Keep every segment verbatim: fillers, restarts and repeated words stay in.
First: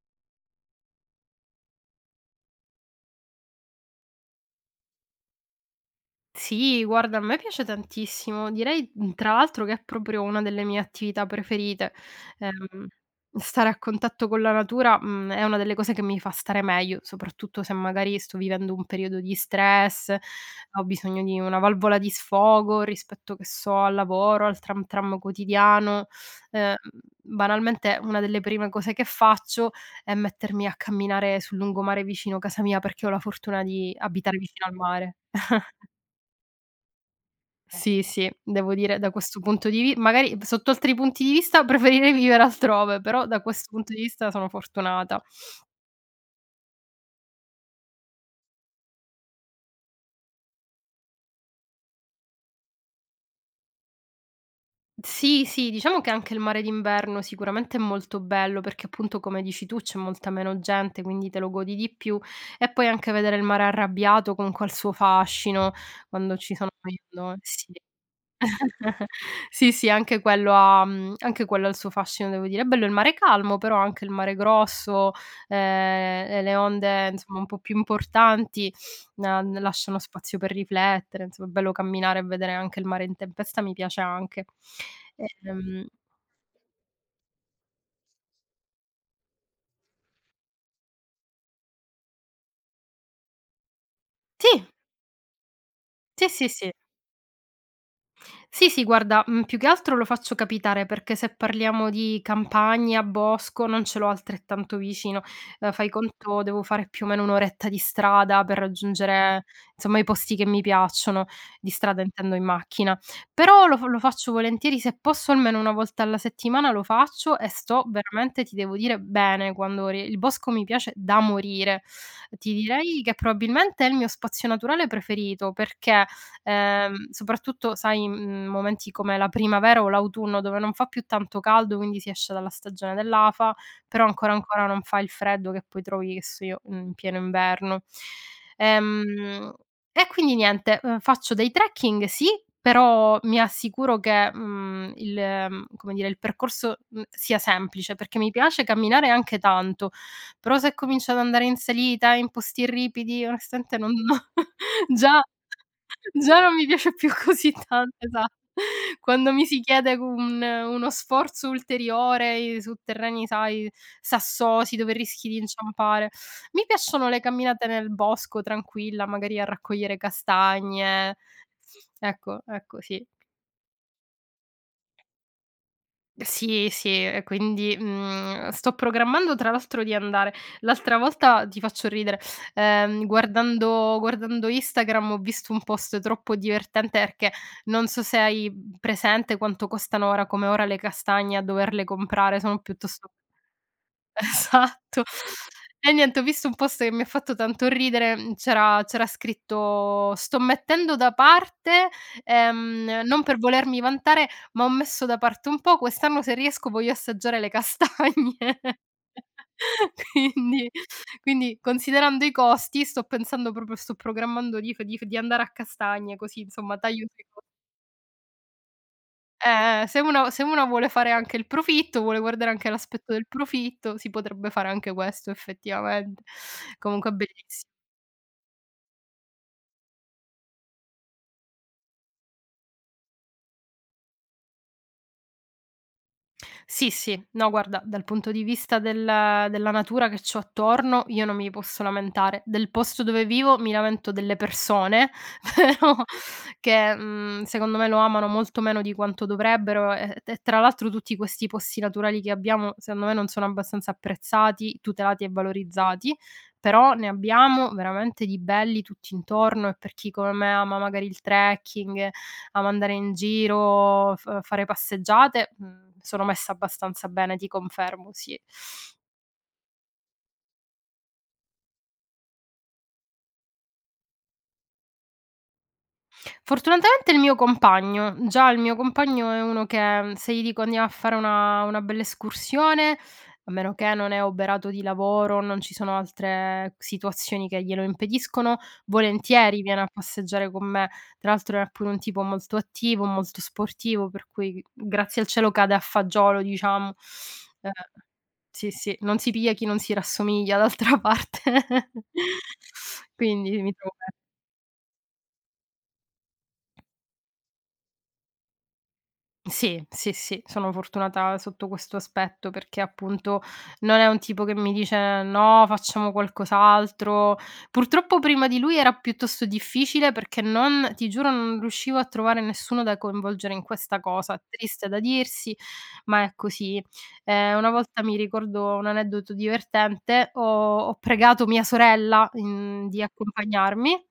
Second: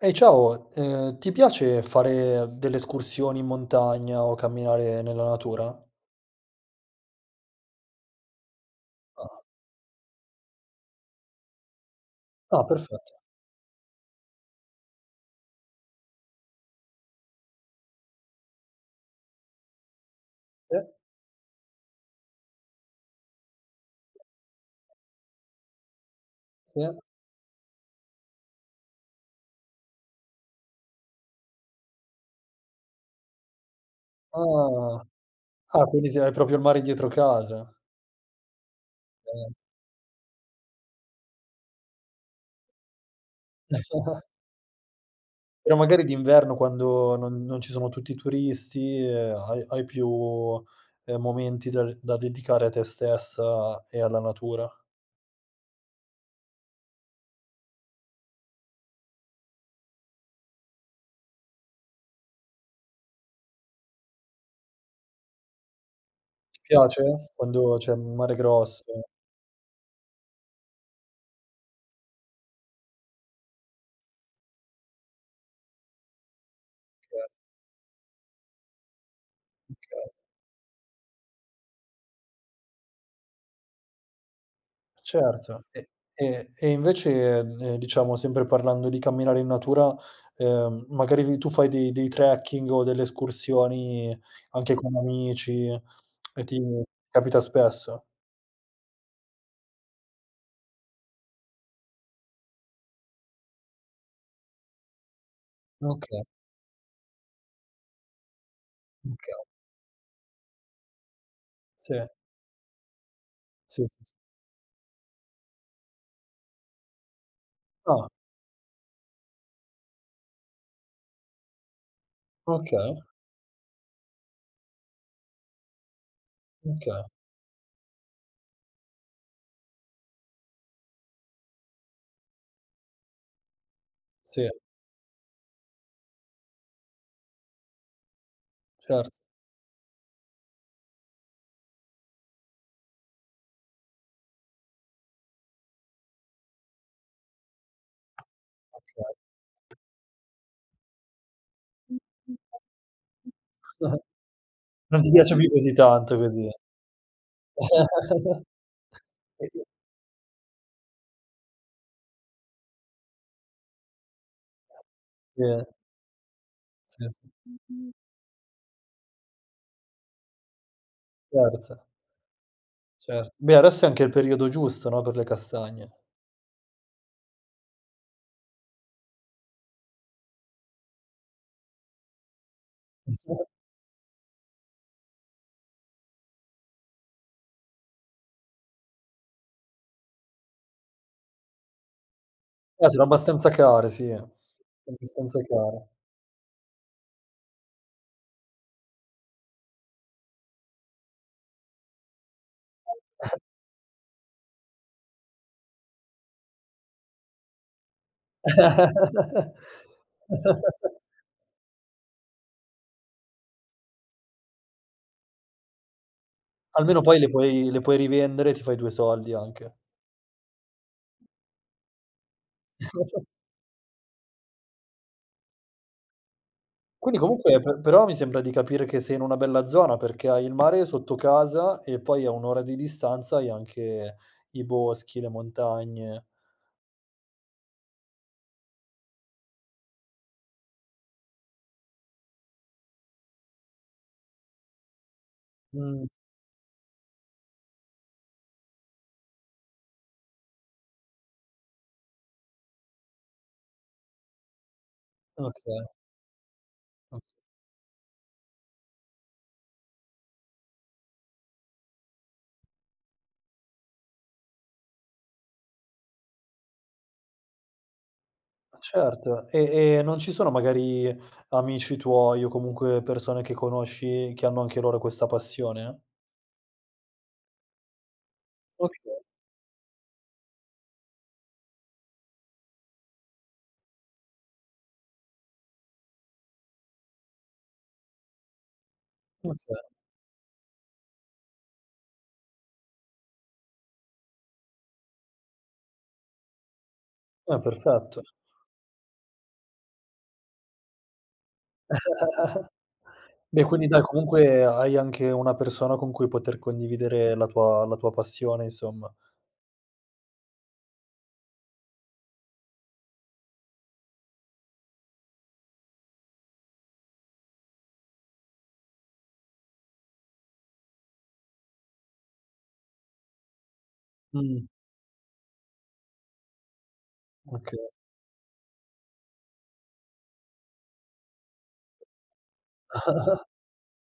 Ehi, ciao! Uhm, ti piace fare delle escursioni in montagna o camminare nella natura? Sì, guarda, a me piace tantissimo, direi mh, tra Ah. l'altro che è proprio una delle mie attività preferite, Ah, uhm, perfetto. stare a contatto con la natura, mhmm, è una delle cose che mi fa stare meglio, soprattutto se, magari, sto vivendo un periodo di stress, E ho bisogno di una valvola di sfogo rispetto, che so, al lavoro, al tram tram quotidiano, uhm, Se. banalmente, una delle prime cose che faccio è mettermi a camminare sul lungomare vicino casa mia, perché ho la fortuna di abitare vicino al Ah. mare. Ah, quindi se hai propio il mare dietro casa. Sì, sì, devo dire da questo Bene. punto di vi magari, d sotto altri punti di vista, preferirei vivere altrove, però, da questo punto di vista, sono fortunata. Però, magari, d'inverno, quando non non ci sono tutti i turisti, uhm, hai hai più, uhm, momenti dar da dedicare a te stessa e alla natura. Sì, sì, diciamo che anche il mare d'inverno, sicuramente, è molto bello perché, appunto, come dici tu, c'è molta meno gente, quindi te lo godi di più; e poi, anche vedere il mare arrabbiato, con quel suo fascino, quando ci Ti sono piace [unintelligible] sì. quando c'è mare grosso? Sì, sì, anche quello ha mhmm, anche quello ha il suo fascino, devo dire; è bello il mare calmo, però anche il mare grosso, ehm, e le onde, kay. insomma, un po' più importanti, a ne lasciano Okay. spazio per riflettere, 'nzomm è bello camminare, e vedere anche il mare in tempesta, mi piace, anche. Certo. Ehm E e e invece, ehm, diciamo, sempre parlando di camminare in natura, uhm, magari ri tu fai dei dei trekking o delle escursioni, Sì. anche con amici, Sì, e sì, ti sì. capita spesso? Sì, sì, guarda, mhmm, più che altro lo faccio capitare, perché se parliamo di campagna, bosco, non ce l'ho altrettanto vicino, ehm, fai Okay. conto, devo fare più o meno un oretta di strada per raggiungere, Okay. zomma, i posti che mi piacciono, di strada, Se. intendo, in macchina, però lo Sì, sì, lo sì. faccio volentieri, se posso, almeno una volta alla settimana lo faccio e sto, Ah. veramente, ti devo dire, bene quando ri il bosco mi piace da morire. Ti Okay. direi che probabilmente è il mio spazio naturale preferito, perché, oka. ehm, soprattutto, sai, in m momenti come la primavera o l'autunno, dove non fa più tanto caldo, quindi si esce dalla stagione dell'afa, però ancora Sì. ancora, non fa il freddo che poi trovi, e so io, in pieno inverno. Certo. Ehm, e quindi niente, uhm, faccio dei trekking, sì, però mi assicuro che, uhm, il, uhm, come dire, il percorso, mh, sia semplice perché mi piace Okay. camminare, e anche tanto, però se cominci ad andare in salita, in posti ripidi, onestamente non Non ti già piace più così tanto, già così. non mi piace più così tanto, esatto. Quando mi si chiede un uno sforzo ulteriorei su terreni, sai, sassosi, dove rischi di Yeah. inciampare mi Sì, piacciono le camminate nel sì. bosco, tranquilla, magari a raccogliere castagne, Certe. ecco, ecco, sì. Certo. Beh, adesso è anche il periodo giusto, no, per le castagne. Sì, sì, e quindi, mhmm, sto programmando tra l'altro di andare l'altra volta, ti faccio ridere, ehm, guardando guardando Instagram ho visto un post troppo divertente erchè, non so se hai, mhmm, presente quanto costano ora come ora le castagne, a doverle comprare, sono Eh, sono piuttost abbastanza care, sì, esatto. abbastanza care. E niente, ho visto un post che mi ha fatto tanto ridere, c'era c'era scritto: "Sto mettendo da parte" ehm, "Non per volermi vantare, ma ho messo da parte un po', quest'anno se riesco voglio assaggiare le castagne". Quindi, quindi, considerando i costi, sto pensando proprio sto programmando di f di f di andare a castagne, così, insomma, Almeno taglio poi sui le co puoi le puoi rivendere e ti fai due soldi, anche. Eh, se uno se uno vuole fare anche il profitto, vuole guardare anche all'aspetto del profitto, si potrebbe fare anche questo, effettivamente. Comunque è Quindi, comunque, bellissi pe però mi sembra di capire che sei in una bella zona, perché hai il mare sotto casa, e poi, a un ora di distanza hai anche i boschi, le montagne. Sì, sì, no, guarda, dal punto di vista della della natura che c'ho attorno, io non mi posso lamentare. Del posto dove vivo, mi lamento delle persone, però, Mh. che, mhmm, secondo me lo amano molto meno di quanto dovrebbero, e e tra l'altro, tutti questi posti naturali che abbiamo, secondo me, non sono abbastanza apprezzati, tutelati e Okay. valorizzati, però ne oka. abbiamo veramente di belli, tutt'intorno, e per chi come me ama, magari, il trekking, ama andare in giro, f fare passeggiate, uhm, sono messa abbastanza bene, ti confermo, sì. Ma certo, e e non ci sono, magari, amici tuoi, o comunque persone che conosci, che hanno anche loro questa passione? Fortunatamente, il mio compagno. Già il mio Okay. compagno è uno che se gli dico andiamo a fare una una bella escursione, a meno che non è oberato di lavoro, non ci sono altre situazioni che glielo impediscono, volentieri, viene Okay. a passeggiare con me. Tra l'altro è pure un tipo molto attivo, molto sportivo, per cui, g grazie al cielo, cade a fagiolo, diciamo. Eh, Uhm, perfetto. sì, sì, non si piglia chi non si rassomiglia, d'altra parte. Quindi, Beh, mi quindi trovo dai, be comunque hai anche una persona con cui poter condividere la tua la tua passione, insomma. Sì, sì, sì, sono fortunata sotto questo aspetto perché, appunto, non è un tipo che mi dice: "No, facciamo qualcos'altro". Purtroppo, prima di lui, era piuttosto difficile perché non ti giuro, non riuscivo a trovare nessuno da coinvolgere in questa cosa. Mh-mh. Triste da dirsi, ma è così. Ehm, una Okay. volta, mi ricordo un aneddoto divertente, ho ho pregato mia sorella, mhmm, di accompagnarmi.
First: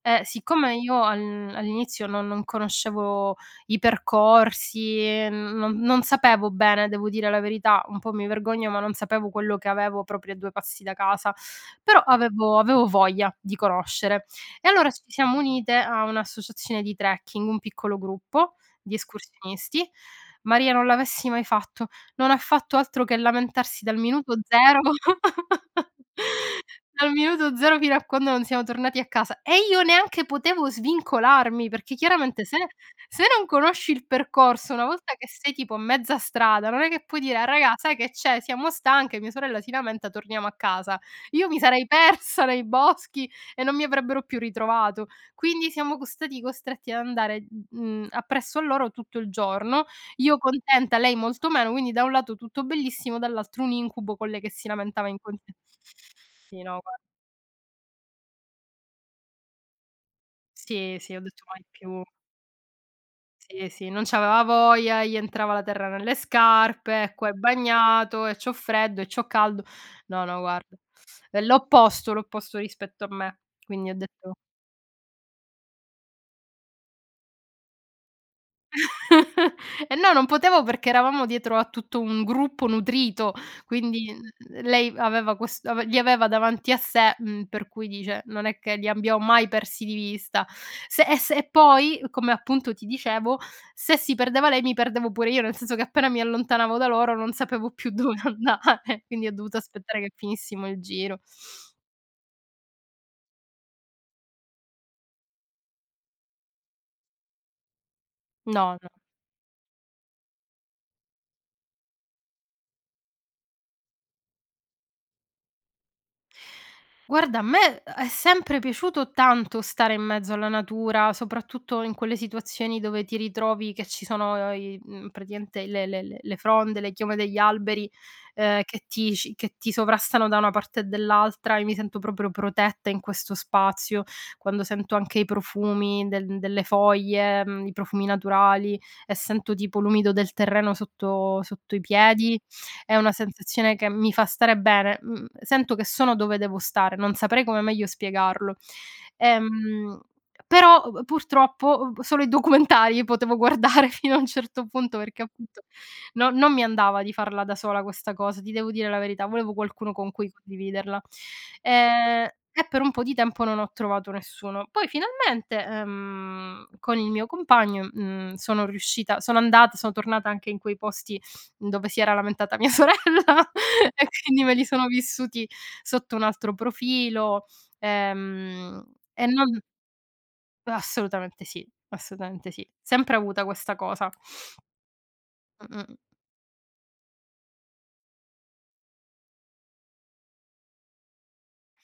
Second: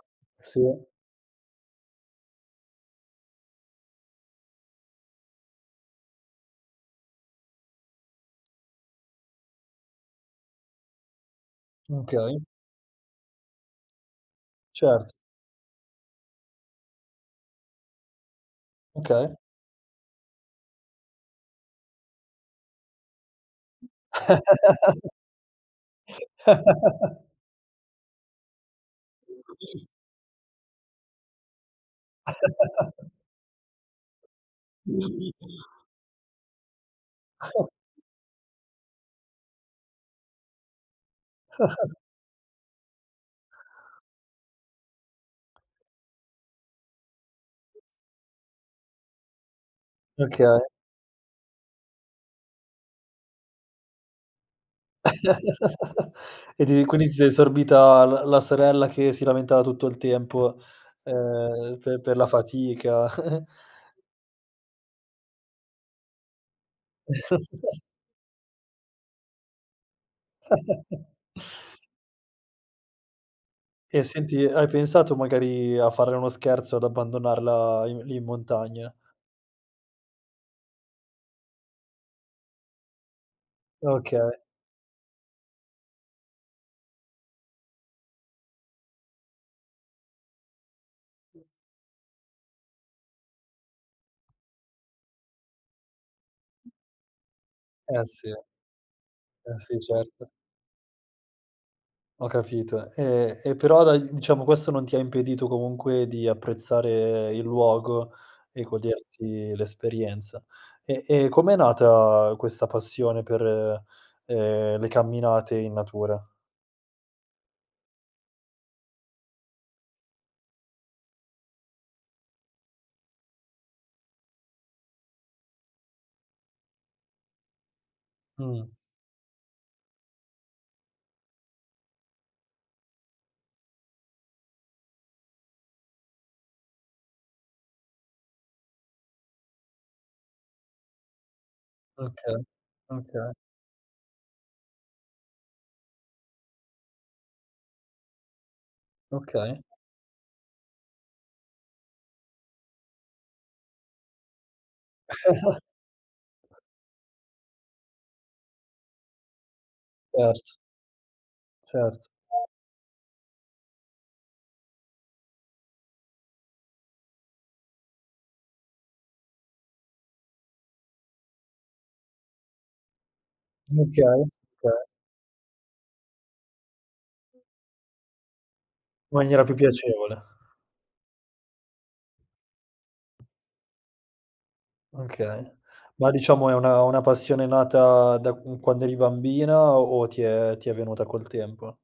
E siccome Sì. io al all'inizio non non conoscevo i percorsi, non non sapevo bene, devo dire la verità, un po' mi vergogno, ma non sapevo quello che avevo proprio a due passi da casa, però Okay. avevo avevo voglia, di conoscere. E allora ci Certo. siamo unite a un'associazione di trekking, un piccolo gruppo, di Okay. escursionisti. Maria! Non l'avessi mai fatto: non ha fatto altro che lamentarsi dal minuto zero, dal minuto zero fino a quando non siamo tornati a casa, e io neanche potevo svincolarmi, perché chiaramente se se non conosci il percorso, una volta che sei, tipo, a mezza strada, non è che puoi dire: "A raga sai che c'è? Siamo stanche, mia sorella si lamenta, torniamo a casa". Io mi sarei persa, nei boschi, e non mi avrebbero più ritrovato. Quindi siamo co stati costretti ad andare, mhmm, appresso a loro tutto il giorno, io Okay. contenta, lei molto meno, quindi, da un lato, tutto bellissimo, dall'altro un incubo, con lei che si lamentava in con sì, E ti no, e gua quindi ti sei sorbita la la sorella che si lamentava tutto il tempo, Sì, sì, ho detto: "Mai ehm, per più". per la fatica. Sì, sì, non c'aveva voglia, e gli entrava la terra nelle scarpe, "E qua è bagnato, e c'ho freddo, e c'ho caldo". No, no, guarda, è l'opposto l'opposto rispetto a me, quindi ho E, detto senti, hai pensato magari a farle uno scherzo, ad abbandonarla i lì, in montagna? Eh no! Non potevo perché eravamo dietro a tutto un gruppo nutrito, quindi n Okay. l lei aveva ques ave li aveva davanti a sé, mhm, per cui, dice non è che li abbiam mai persi di vista. Se e se e poi, come appunto ti dicevo, se si perdeva lei, mi perdevo pure io, nel senso che appena mi allontanavo da loro non sapevo più Eh, dove sì. andare, quindi ho Eh, dovuto sì, aspettare che certo. finissimo il giro. Ho capito. E e però dai, diciamo questo non ti ha impedito comunque di apprezzare il luogo e No, no. goderti l'esperienza. E e com'è nata questa passione per, ehm, le camminate in natura? Guarda a me è è sempre piaciuto tanto stare in mezzo alla natura, soprattutto in quelle situazioni dove ti ritrovi che ci sono, ehm, i mhmm, praticamente le le le le fronde, le chiome degli alberi, ehm, Mh. che ti ci che ti sovrastano da una parte e dell'altra, e mi sento proprio protetta in questo spazio, quando sento anche i profumi de delle foglie, mhmm, i profumi naturali, e sento tipo l'umido del terreno sotto sotto i Oka. piedi, è una Oka. sensazione che mi fa stare bene. Mhmm, sento che sono dove devo stare, non saprei come meglio spiegarlo. Okay. Ehm, però [unintelligible] purtroppo solo i documentari potevo guardare fino a un certo punto, perché appunto, no non mi andava di farla da sola questa cosa, ti devo dire la verità. Volevo qualcuno con cui Certo. condividerla. Certo. Ehm, e per un po' di tempo non ho trovato nessuno. Poi finalmente, ehm, con il mio compagno, mhmm, sono riuscita sono andata son tornata anche in quei posti dove si era lamentata mia sorella Okay. e quindi me li Kay. sono vissuti sotto un altro profilo. Ehm, e Maniera più non piacevole. Assolutamente sì, assolutamente sì. Sempre avuta questa cosa. Okay. Mh-mh. Ma diciamo è una una passione nata da q quando eri bambina, o o ti è ti è venuta col tempo?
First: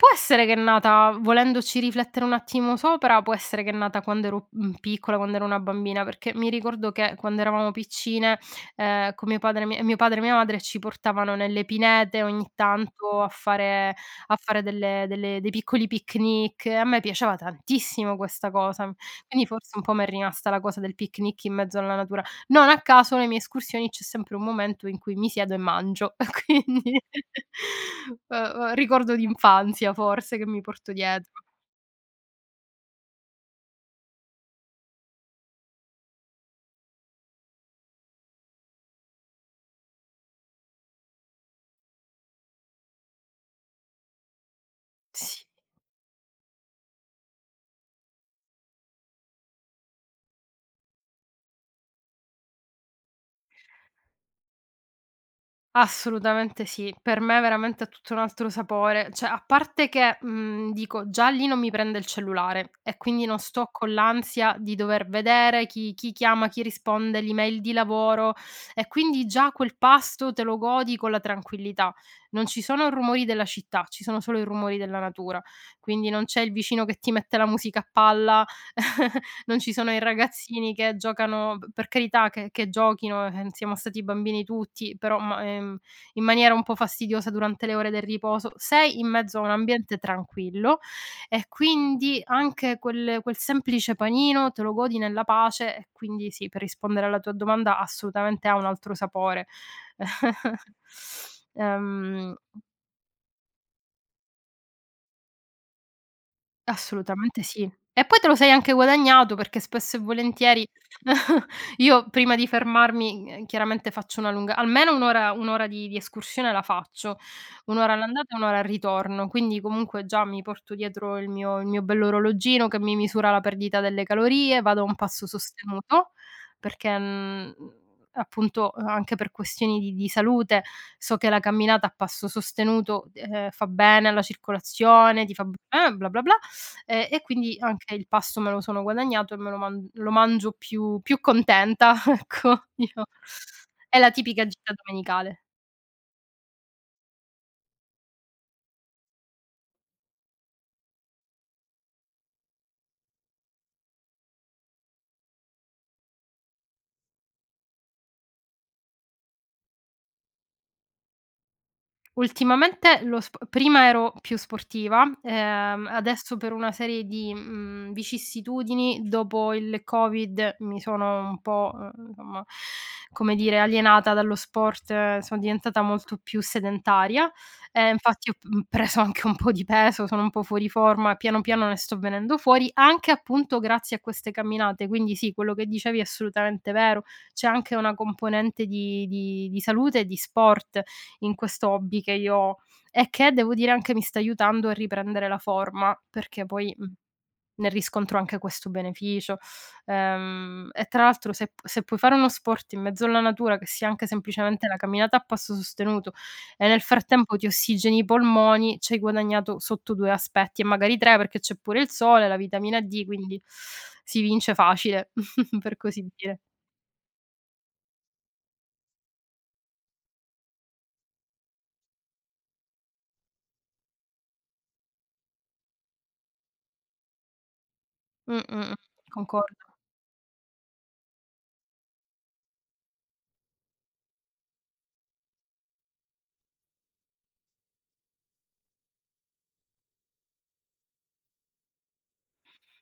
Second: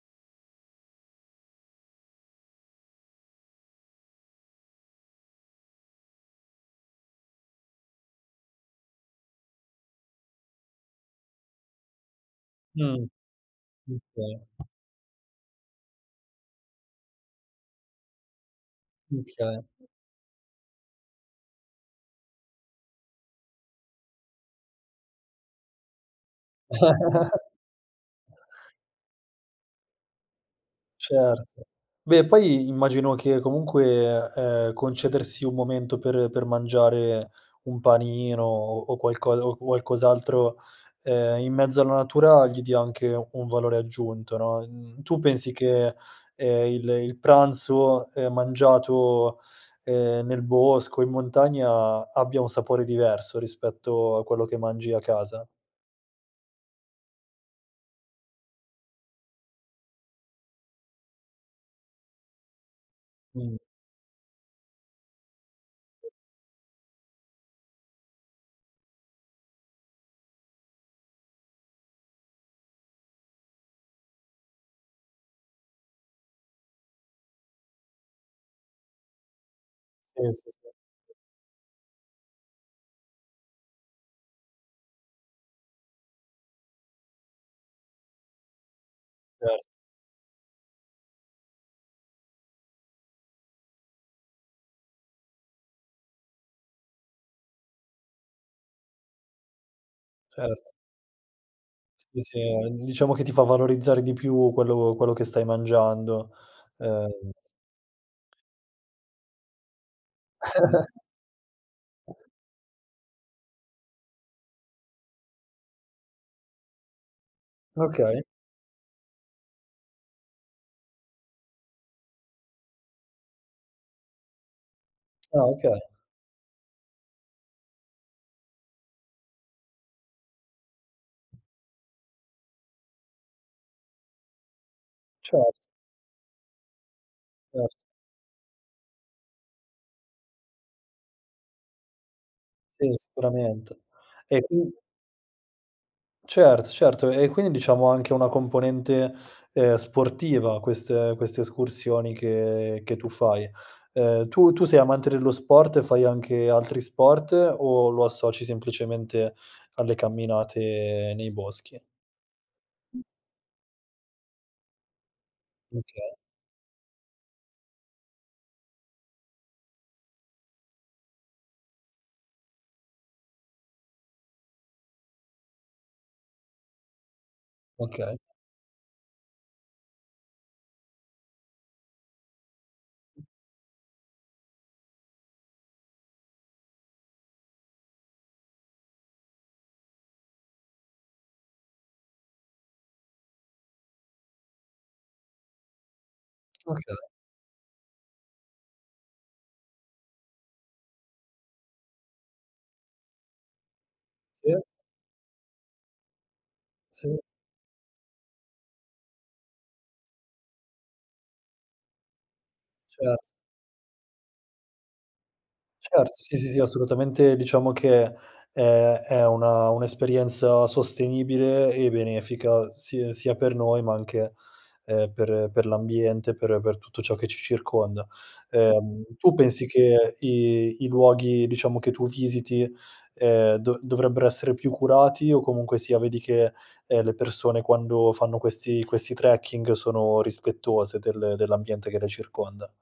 Può essere che è nata volendoci riflettere un attimo sopra, può essere che è nata quando ero, mhmm, piccola, quando ero una bambina, perché mi ricordo che quando eravamo piccine, ehm, con mio padre mi mio padre e mia madre ci portavano nelle pinete ogni Mh. tanto, a fare kay. a fare delle delle dei piccoli picnic. E a me piaciava tantissimo questa cosa. Quindi Okay. forse un po' m'è rimasta la cosa del picnic in mezzo alla natura. Non a caso le mie escursioni, c'è sempre un momento in cui mi siedo e mangio; quindi, uhm uhm, ricordo d'infanzia forse che mi porto dietro. Certo. Beh poi immagino che comunque, ehm, concedersi un momento per per mangiare un panino o o qualcosa o qualcos'altro, ehm, in mezzo alla natura gli dia anche un valore aggiunto, no. Mhmm, tu Sì. pensi che ehm, il il pranzo, ehm, mangiato, ehm, nel bosco, in montagna, abbia un sapore diverso rispetto a quello che mangi a casa? Assolutamente sì, per me veramente ha tutto un altro sapore, ceh, a parte che, mhmm, dico, già lì non mi prende il cellulare, e quindi, non Mh. sto con l'ansia di dover vedere chi chi chiama, chi risponde, l'email di lavoro, e quindi già quel pasto te lo godi con la tranquillità. Non ci sono rumori della città, ci sono solo i rumori della natura. Quindi, non c'è il vicino che ti mette la musica a palla, non ci sono i Sì, sì, sì. ragazzini che giocano p per carità che che giochino, ehm, siamo stati bambini tutti, però ma ehm, in maniera un po' fastidiosa durante le ore del riposo sei in mezzo a un Cer ambiente tranquillo, e quindi, anche quel quel semplice panino te lo godi nella pace. E, quindi sì, per rispondere alla tua domanda, assutamente ha un altro sapore. Cert Sì, Ehm sì, uhm, n diciamo, che ti fa valorizzare di più quello quello che stai mangiando, uhm Assolutamente sì. E, poi, te lo sei anche guadagnato, perché spesso e volentieri, io prima di fermarmi, uhm, chiaramente faccio una lunga almeno un ora un ora di di escursione la faccio, un ora Okay. all'andata, e un ora al ritorno. Quindi, comunque, già mi porto dietro il mio il mio bell'orologino che mi misura la perdita delle calorie, vado a un passo Ah, oka sostenuto, perché mhmm, appunto, uhm, anche per questioni di di salute, so che la camminata a passo sostenuto, uhm, fa bene alla circolazione, ti fa Cert bene, bla bla bla, ehm, e quindi Cert anche il pasto me lo sono guadagnato, e me lo man lo mangio più più contenta ecco, Sì, diciò. sicurament È la E, tipica gita quind domenicale. Certo, certo, e quindi diciamo anche una componente, uhm, sportiva queste queste escursioni che che tu fai. Uhm, tu tu sei amante dello sport e fai anche altri sport, o lo associ semplicemente alle camminate nei boschi? Ultimamente lo sp prima ero più sportiva, ehm, Okay. adesso per una serie di, mhmm, vicissitudini, dopo il Covid mi sono un po', uhm, omma, come dire, alienata dallo sport, son diventata molto più sedentaria, e Okay. infatti ho p mhmm, preso anche un po' di peso, sono un po' fuori forma, piano piano ne sto venendo fuori, anche, appunto, grazie a queste camminate, quindi sì, quello che dicevi è assolutamente vero. C'è anche una componente di di di salute e di sport in questo hobby che io ho, e che, devo dire, anche, mi sta aiutando a riprendere la forma, perché poi, mhmm, Okay. ne riscontro anche questo beneficio, ehm, e tra l'altro se p se puoi fare uno sport in mezzo alla natura, che sia anche Sì. semplicemente la camminata a passo sostenuto, e nel Sì. frattempo ti ossigeni i polmoni, c'hai guadagnato sotto due aspetti e magari tre perché c'è pure il sole, la vitamina D, Cert quindi si vince facile per così Certo, sì, dire. sì, sì, assolutamente, diciamo che è è una un'esperienza sostenibile e benefica si sia per noi ma anche, uhm, per per l'ambiente, per per tutto ciò che ci circonda. Mh-mh. Uhm, tu Concordo. pensi che i i luoghi, diciamo, che tu visiti, uhm, do dovrebbero essere più curati, o comunque sia, vedi che, ehm, le persone quando fanno questi questi trekking sono rispettose del dell'ambiente che le circonda?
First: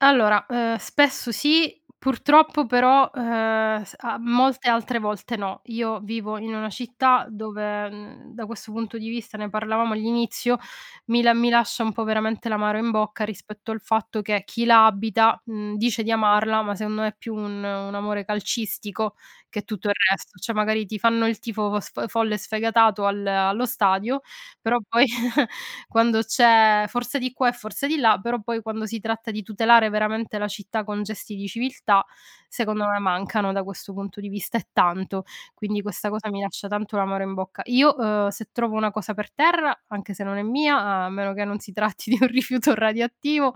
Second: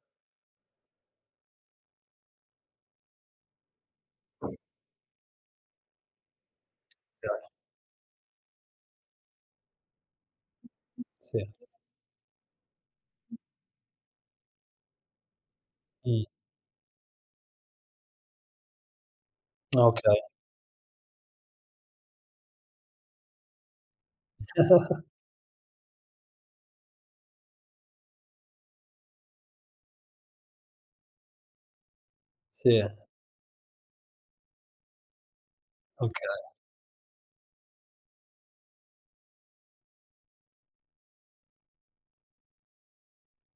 Allora, uhm, spesso sì, purtroppo però, uhm, s a molte altre volte no; io vivo in una città [unintelligible] dove, mhmm, da questo punto di vista, ne parlavamo all'inizio, mi la Sì. mi lascia un po' veramente l'amaro in bocca, rispetto al fatto che, chi la abita, mhmm, dice di Mh. amarla, ma secondo me è più un un amore calcistico che tutto Ah, il okay. resto, ceh, magari, ti fanno il tifo v sf folle sfegatato al allo stadio, però poi quando c'è "Forza!" di qua e "Forza!" di là però poi, quando si tratta di tutelare veramente la città con gesti di civiltà, Sì. secondo me mancano da questo punto di vista, e tanto. Quindi, questa cosa mi Okay. lascia tanto l'amaro in bocca. Io, uhm, se trovo una cosa per terra, anche se non è mia, a meno che non si tratti di un rifiuto radioattivo,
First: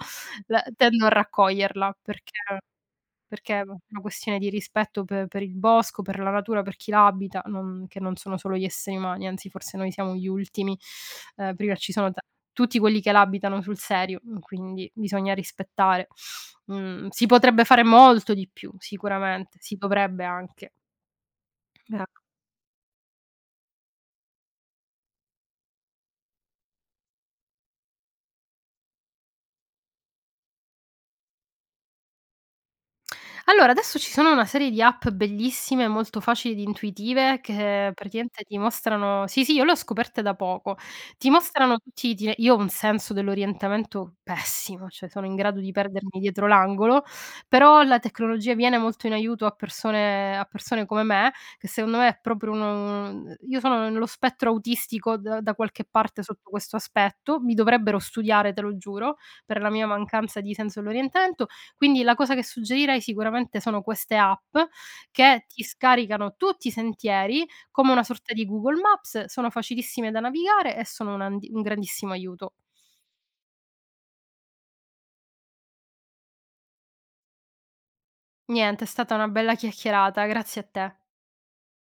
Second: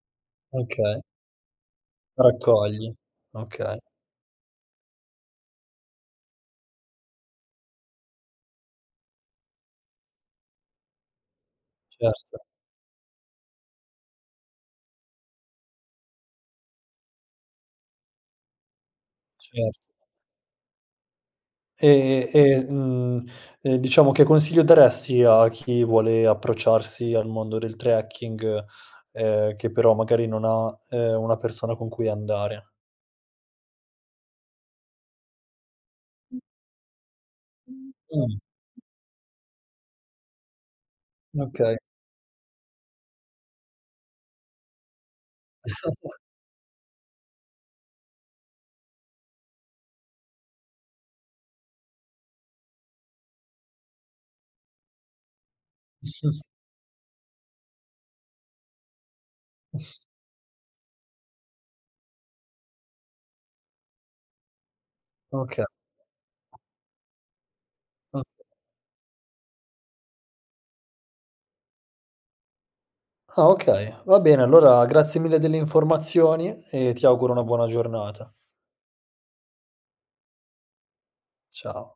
la uhm, Okay. tendo a raccoglierla, perché Raccogli, perché va è okay. una questione di rispetto pe per il bosco, per la natura, per chi la abita, non che non sono solo gli esseri umani, anzi, forse noi siamo gli ultimi; ehm, [unintelligible] ci sono ta Certo. tutti quelli che la abitano sul serio, mhmm, quindi bisogna rispettare, mhmm, si potrebbe fare molto di più sicuramente, si Cert dovrebbe anche. Ec E e mhmm, uhm, diciamo, che consiglio daresti a chi vuole approcciarsi al mondo del trekking, uhm, che però magari non ha, uhm, una persona con cui andare? Allora, adesso, ci sono una serie di app bellissime, molto facili ed intuitive che, Mh. pratimente, ti mostrano sì, sì, io l'ho scoperte da poco. Ti Okay. mostrano tutti gli iti io ho un senso dell'orientamento pessimo, cioè, sono in grado di perdermi dietro l'angolo, però, la tecnologia viene molto in aiuto a persone a persone come me, che, secondo me, è proprio uno mhmm, io sono ne nello spettro autistico d da qualche parte sotto questo aspetto, mi dovrebbero studiare, te lo giuro, per la mia mancanza di senso dell'orientamento, quindi, la cosa che suggerirei sicuramente sono queste app, che ti Oka scaricano tutti i sentieri, come una O sorta di Google Maps, sono facilissime da navigare, e sono un andi un grandissimo aiuto. Ah, okay. Va bene, allora grazie mille delle informazioni, e ti auguro una buona giornata. Niente, è stata una bella chiacchierata, grazie a te. Ciao.